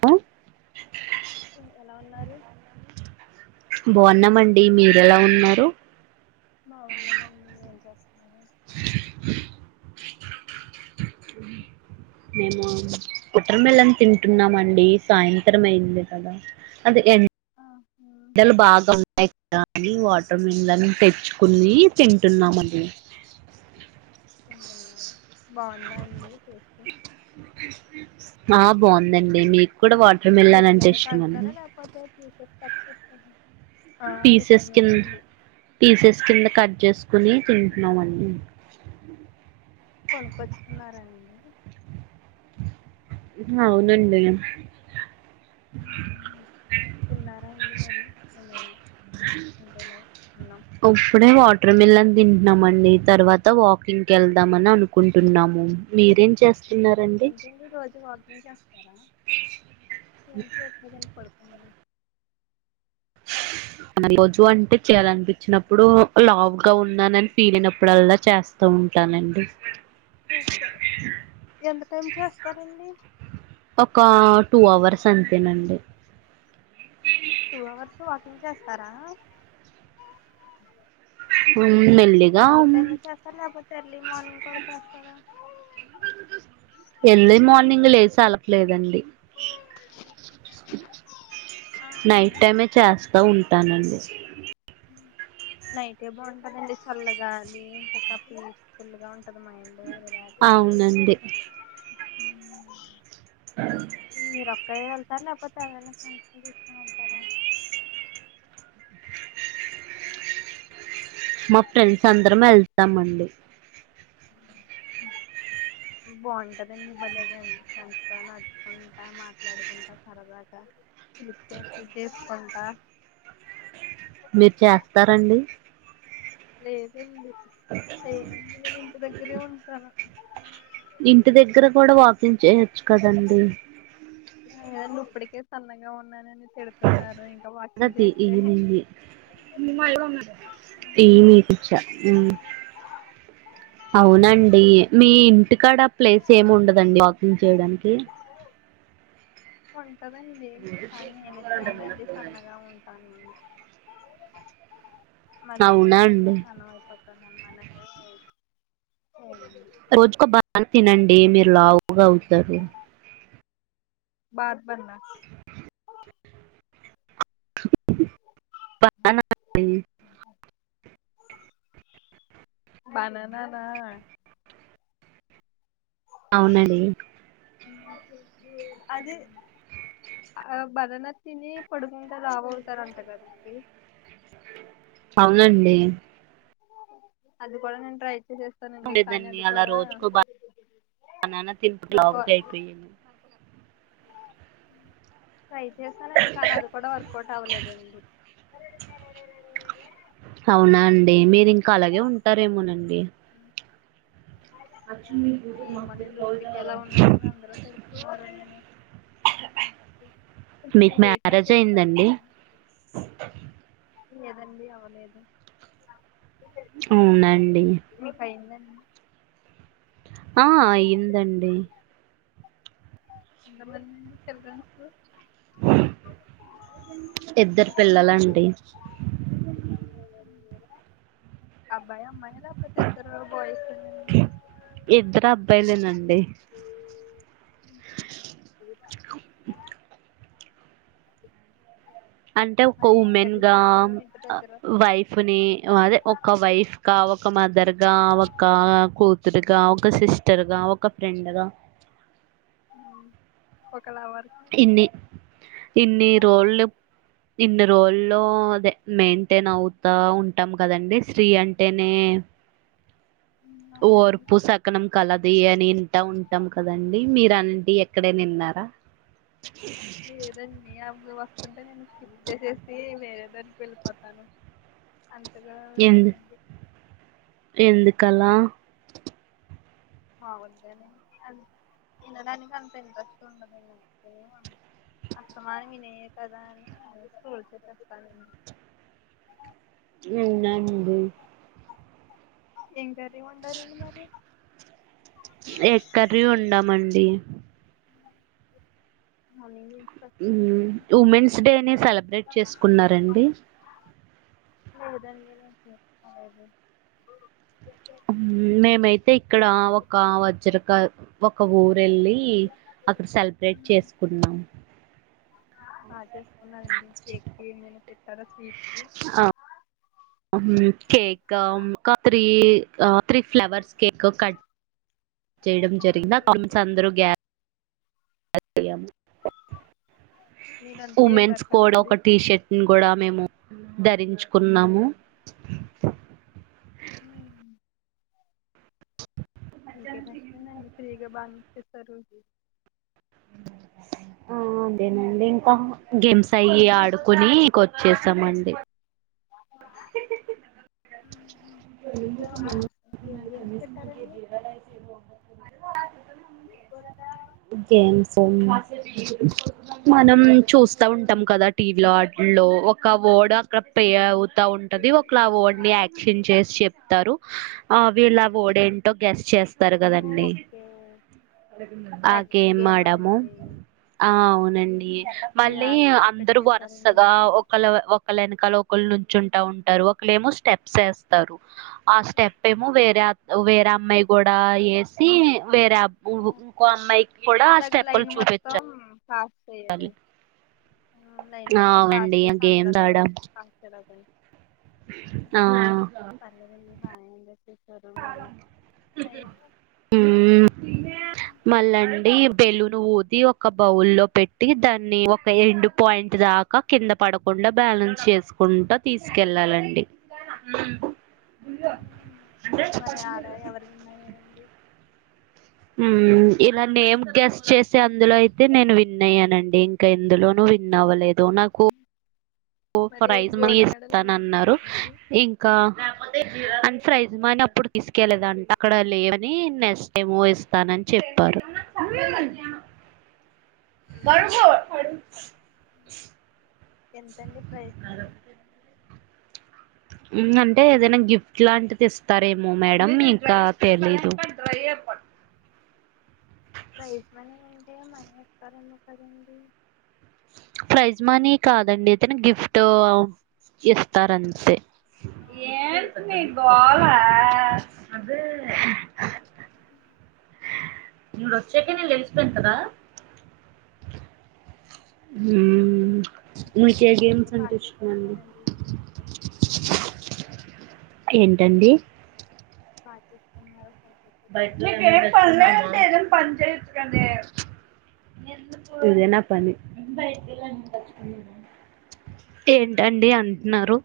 మ్ ఎలా ఉన్నారు. బాగున్నామండి మీరు ఎలా ఉన్నారు. బాగున్నామని మీరేం చేస్తున్నారు. మేము వాటర్ మిలన్ తింటున్నామండి సాయంత్రం అయింది కదా. అది ఎన్ ఆ డలు బాగా. ఎండ అనీ వాటర్ మిలను తెచ్చుకుని తింటున్నామండి. [inaudible] బాగుందా అండి టేస్టు. ఆ బాగుందండి మీకు కు కూడా వాటర్ మిల్లన్ జ్యూస్ అంటే లాగా ఇష్టమా అండి తాగుతున్నారా లేకపోతే పీసెస్ కట్ చేసి పీసెస్ కింద పీసెస్ కింద కట్ చేసుకుని ఉమ్, తింటున్నామండి కొనుక్కొచ్చుకున్నారాండి అవునండి తిన్నారా అండి మరి ఏమైనా అంతేలా ఉన్నాం ఇప్పుడే వాటర్ మిలన్ తింటున్నాం అండి తర్వాత వాకింగ్కి వెళ్దాం అని అనుకుంటున్నాము మీరేం చేస్తున్నారండి ఏంటడి రోజు వాకింగ్ చేస్తారా ఏం చేయట్లేదండి పడుకున్నా మ రోజు వంట చేయాలనిపించినప్పుడు ఇప్పుడు లావ్గా ఉన్నానని వీలైనప్పుడుల్లా చేస్తా ఉంటానండి చేస్తారు ఎంత టైం చేస్తారండి ఒక టూ అవర్స్ అంతేనండి టూ అవర్స్ వాకింగ్ చేస్తారా మెల్లిగా నైట్ టైమే చేస్తారా కాకపోతే ఎర్లీ మార్నింగ్ కూడా చేస్తారా ఎర్లీ మార్నింగ్ లేచే అలపలేదండి నైట్ ఆహా టైమే చేస్తా ఉ ఇత్తానంది నైటే బావుంటదండి చల్ల గాలి ఇంతకా పీస్ ఫుల్ గా ఉంటు అవునండి మ్మ్ మీ రొక్క వె [unintelligible] మా ఫ్రెండ్స్ అందరం వెళ్తామండి బావుంటదండి భలేగా ఫాస్టుగా నడుచుకుంటా మాట్లాడుకుంటా సరదాగా చిలిపి చేష్టలు చేసుకుంటా మీరు చేస్తారండి లేదండి చేయనండి నేను ఇంటి దగ్గరే ఉంటాను ఇంటి దగ్గర కూడా వాకింగ్ చేయచ్చు కదండి లేదండి ఇప్పటికే సన్నగా ఉన్నానని తిడతున్నారు ఇంకా వాకింగ్ మదతి చేస్తే ఈనీంది ఏ మీకిచ్చ అవునండి మీ ఇంటికాడ ప్లేస్ ఏమి ఉండదండి వాకింగ్ చేయడానికి ఉ కదం లే కానీ నేనైతే ఎనర్జీస్ సన్నగా ఉంటాను మళ్ళీ అవునా చేస్తే ఇంకా అండి సన్నం అయిపోతానేమో మన స రోజుకో బాగా తినండి మీరు లావుగా అ [unintelligible] బాధ పడతాన [unintelligible] బననా నా అవునండి అదే ఆ భరన తిని పడుకుంటే లావవుతారంట కదండి అవునండి అది కొనగని ట్రై చేసేస్తానండి ఉండే కానీ దాన్ని అది అలా కూడా రోజుకో బా బ నాన్న తింపు నాకు లావుగయిపోయాను ట్రై చేస్తానండి కానీ అది కూడా వర్కౌట్ అవ్వలేదండి క అలాగే ఉంటారేమోనండి ఏమోనండి ఇప్పడికి ఎలా ఉన్నానని అందరూ తిడుతున్నార నే కొంచం మీకు మీ మ్యారేజ్ అయిందండి ఎట్నాకిస్తారండి లేదండి అవ్వలేదు అవునండి మీకు అయిందండి ఆ అయిందండి ఎంత మందండి చిల్డ్రన్సు ఇద్దరు పిల్లలండి అబ్బాయ అమ్మాయ లేపోతే ఇద్దరు బాయిస్ ఏ న ఇద్దరు అబ్బాయిలేనండి అంటే ఒక మరి ఏం ఉమెన్ కర్రీస్ గా చేస్తారు మీ ఇంటి అ దగ్గర వైఫ్ ని అదే ఒక వైఫ్గా ఒక మదర్గా ఒక కూతురుగా ఒక సిస్టర్గా ఒక ఫ్రెండ్గా ఒక లవర్ ఇన్ని ఇన్ని రోళ్లు ఇన్ని రోల్లో అదే మెయింటైన్ అవుతా ఉంటాం కదండి స్త్రీ అంటేనే అవునండి ఓర్పు సకనం కలా అది అని ఇంటా ఉంటాం కదండి మీరు అంటి ఎక్కడే నిన్నారా లేదండి అబువా ఎకుంటే నేను స్కిల్ చేసేసి వేరే దానికి వెళ్ళిపోతాను అంతగా ఎందు విననండి ఎందుకలా మామూలుగానే అ వినడాానికి అంత ఇంట్రెస్ట్ ఉండదండి నినందు ఇం కర్రీ వండరండి మరి ఎగ్ కర్రీ ఒండమండి అని ఉమ్ ఉమెన్స్ డేని సెలబ్రేట్ చేసుకున్నరండి లేదండి నేన్ చేసుకోలేదు మ్మ్, మేమైతే ఇక్కడ వెళ్ళి అక్కడ సెలబ్రేట్ చేసుకున్నాం అదే అవునా అండీ కేక్ ఏమైనా పె చర స్వీట్స్సు ఆ, కేక్ కత్రి త్రీ ఫ్లవర్స్ కేక్ కట్ చేయడం జరిగిన కమ్స్ అందరూ గ్యా మీరు అందుకే ఉమెన్స్ వెళ్ళారు కోడ్ కదండి ఒక టీషర్ట్ కూడా మేము ధరించుకున్నాము మీకే బెస్ట్ అండి అన్ని ఫ్రీగా బానేచేశారు థ్యా [inaudible] ఆ అదేనండి ఇంకా గేమ్స్ అయి ఆడుకుని ఇంక వచ్చేసామండి గేమ్స్ ఏం గేమ్స్ పెట్టారండి గేమ్స్ మనం చూస్త చూస్తూ ఉంటాం కదా టీవీలో లో ఒక ఓల్డ్ అక్కడ పే ఆవ్ తా ఉంటది ఒకలు ఆ వర్డ్ని యాక్షన్ చేసి చెప్తారు అవి ఇలా ఓడేంటో గెస్ చేస్త చూస్తారు కదండి ఓకే అ యాక్షన్ గేమ్ ఆడాము అండి ఆ అవునండి మీరా మళ్ళీ పార్టిసిపేట్ అందరు చేశారండి వరుసగా మరి ఒకళ ఒకళ వెనకాల ఒకళ నుంచి కూర్చుంటా ఉంటారు ఒకళ్ళు ఏమో స్టెప్స్ వేస్తారు ఆ స్టెప్ ఏమో వేరే వేరే అమ్మాయి కూడా వేసి వేరే ఇంకో ఓకే అమ్మాయికి కూడా ఆ స్టెప్పులు చూపించి [unintelligible] నలైన్ మొత్తం పాస్ అవునండి చేసి గేమ్స్ అందరు ఆడాం పాస్ చేలేద ఆ బాయ్ అండి సుమారు ఎన మళ్ళా అండి బెలూన్ ఊది ఒక బౌల్ లో పెట్టి దాన్ని ఒక ఎండ్ పాయింట్ దాకా కింద పడకుండా బ్యాలెన్స్ చేసుకుంటా తీసుకెళ్ళాలండి మరి ఆడ ఎవరు విన్నయ్యారండి హ్మ్ ఇలా నేం గెస్ట్ చేసే అందులో అయితే నేను విన్ అయ్యానండి ఇంకా ఎందులోనూ విన్ అవ్వలేదు ధో నాకు ఓ మరి ప్రైజ్ మనీ గోల్డ్ మెడల్ ఇస్తాను ఏమైనా అన్నారు ఇచ్చారండి ఇంకా అంత ఫ్రైజమాని అప్పుడు తీసుకెళ్ళలేదంట అక్కడ లేవని నెక్స్ట్ టైమ్ ఇస్తానని చెప్పారు మరుగు [inaudible] ఎంతండి ప్రైజ్ మనీ హ్మ్ అంటే ఏదైనా గిఫ్ట్ లాంటిది ఇస్తారేమో మేడం ఇంకా తెలీదు ప్రైస్ మనీ యు మనీ ఇస్తారనే కదండీ ప్రైజ్ మనీ కాదండి ఏదన్నా గిఫ్టో ఇస్తారంతే గిఫ్ట్ ఏంటి మీ ఇస్తారండి గోల అదే ఇడు వచ్చాక నేను లెగుస్తాను కదా హ్మ్ మీకు ఏ అయితే గేమ్స్ అంటే బాగా ఇష్టం అండి చేసుకున్నారండి ఏంటండీ బాట్ చేసుకున్నారు సెలబ్రేట్ బట్టి ప చేసుకున్నారు ఎం ఉమెన్స్ డే పని లేకపోతే పని చేయుచు కదే ఇదేనా పని ఏంటండి అంటున్నారు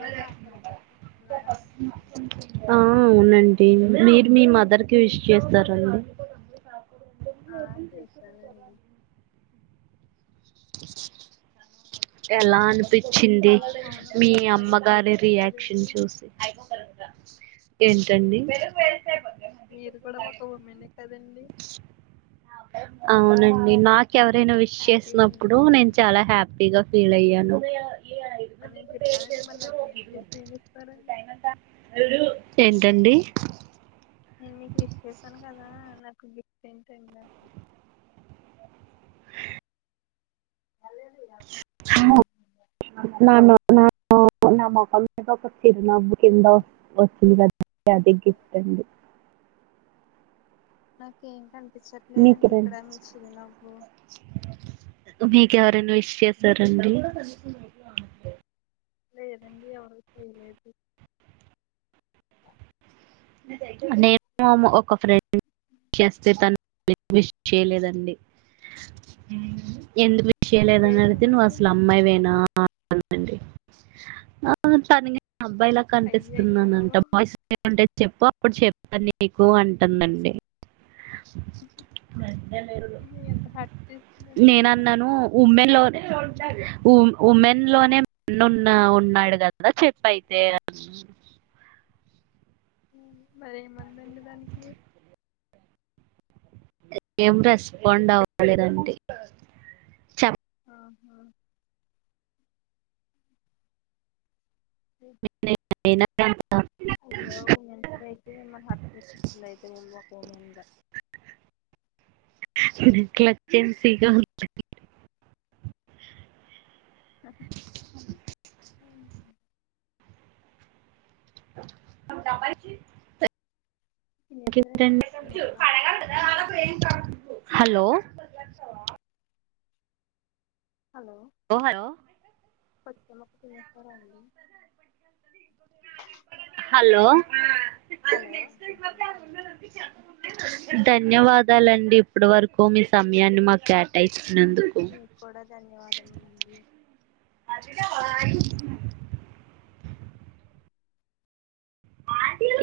రే బాషలు చూస్తున్నారా అంటు ఆ అవునండి మీరు మీ మదర్ కి విష్ చేస్తార అండి ఆ చేస్తానండి ఎలా అన్పి చ్చింది ఆ అవును మీ మీరు కూడా ఒక అమ్మగారి ఉమెనే రియాక్షన్ కదండి చూసి ఏంటండి మీరు కూడా ఒక ఉమెనే కదండి అవునండి నాక్ కెవరైనా విష్ హ్యాపీ ఉమెన్స్ చేసినప్పుడు డే నేను అండి చాలా హ్యాపీగా ఫీల్ అయ్యాను [unintelligible] మరి నేను చెప్పానండి మళ్ళీకి ఏం ఏమిస్తారండి ఏంటండి నేను మీకు విష్ చేస్తాను కదా నాకు గిఫ్ట్ ఏం [unintelligible] నువ్వు నానా [unintelligible] నా ముఖం మీద ఒక చిరునవ్వు కింద వచ్చింది కదా అదే గిఫ్ట్ అండి నాక్ ఎం పన్ మీకు ప్పించట్లేదండి ఇక్కడ మీ చిరునవ్వు ఎవరయినా విష్ చేశారండి [inaudible] నేను ఒక ఫ్రెండ్ చేస్తే తను విష్ చేయలేదండి ఎందుకు విష్ ఏ చేయలేదని అడిగితే నువ్వు అసలు ఏమైందండి అమ్మాయివేనా ఆ అందండి ఆ తనకి అబ్బాయి లా అయ్యయ్యో కనిపిస్తున్నానంట బాయ్స్ంటే చెప్పు అప్పుడు చెప్తా నీకు అంటుందండి ఇది ఎంత హర్ట్ చేస్తుందండి నేనన్నాను మిమ్మల్ని ఉమ్మెన్ లోనే ఉమ్ ఉమెన్ లోనే మెన్ ఉన్న ఉ అన్నాడు కదా చెప్పయితే మరి ఏమైందండి దానికి ఏం రెస్పాండ్ అవ్వలేదండి ఆహా [inaudible] అయ్యో ఉమెన్స్ డే కి ఏమన్నా హర్ట్ చేసేసింది అయితే [inaudible] ఒక ఉమెన్ గా [unintelligible] తినేసారండి ఎప్పుడండి పుచ్చకాయ ముక్క హలో ఓ హలో [unintelligible] తినేస్తారా అండి హలో హలో ధన్యవాదాలండి ఇప్పటి వరకు మీ సమయాన్ని మాకు కేటాయించ నందుకు మీకు కూడా ధన్యవాదములండి మాది ఉ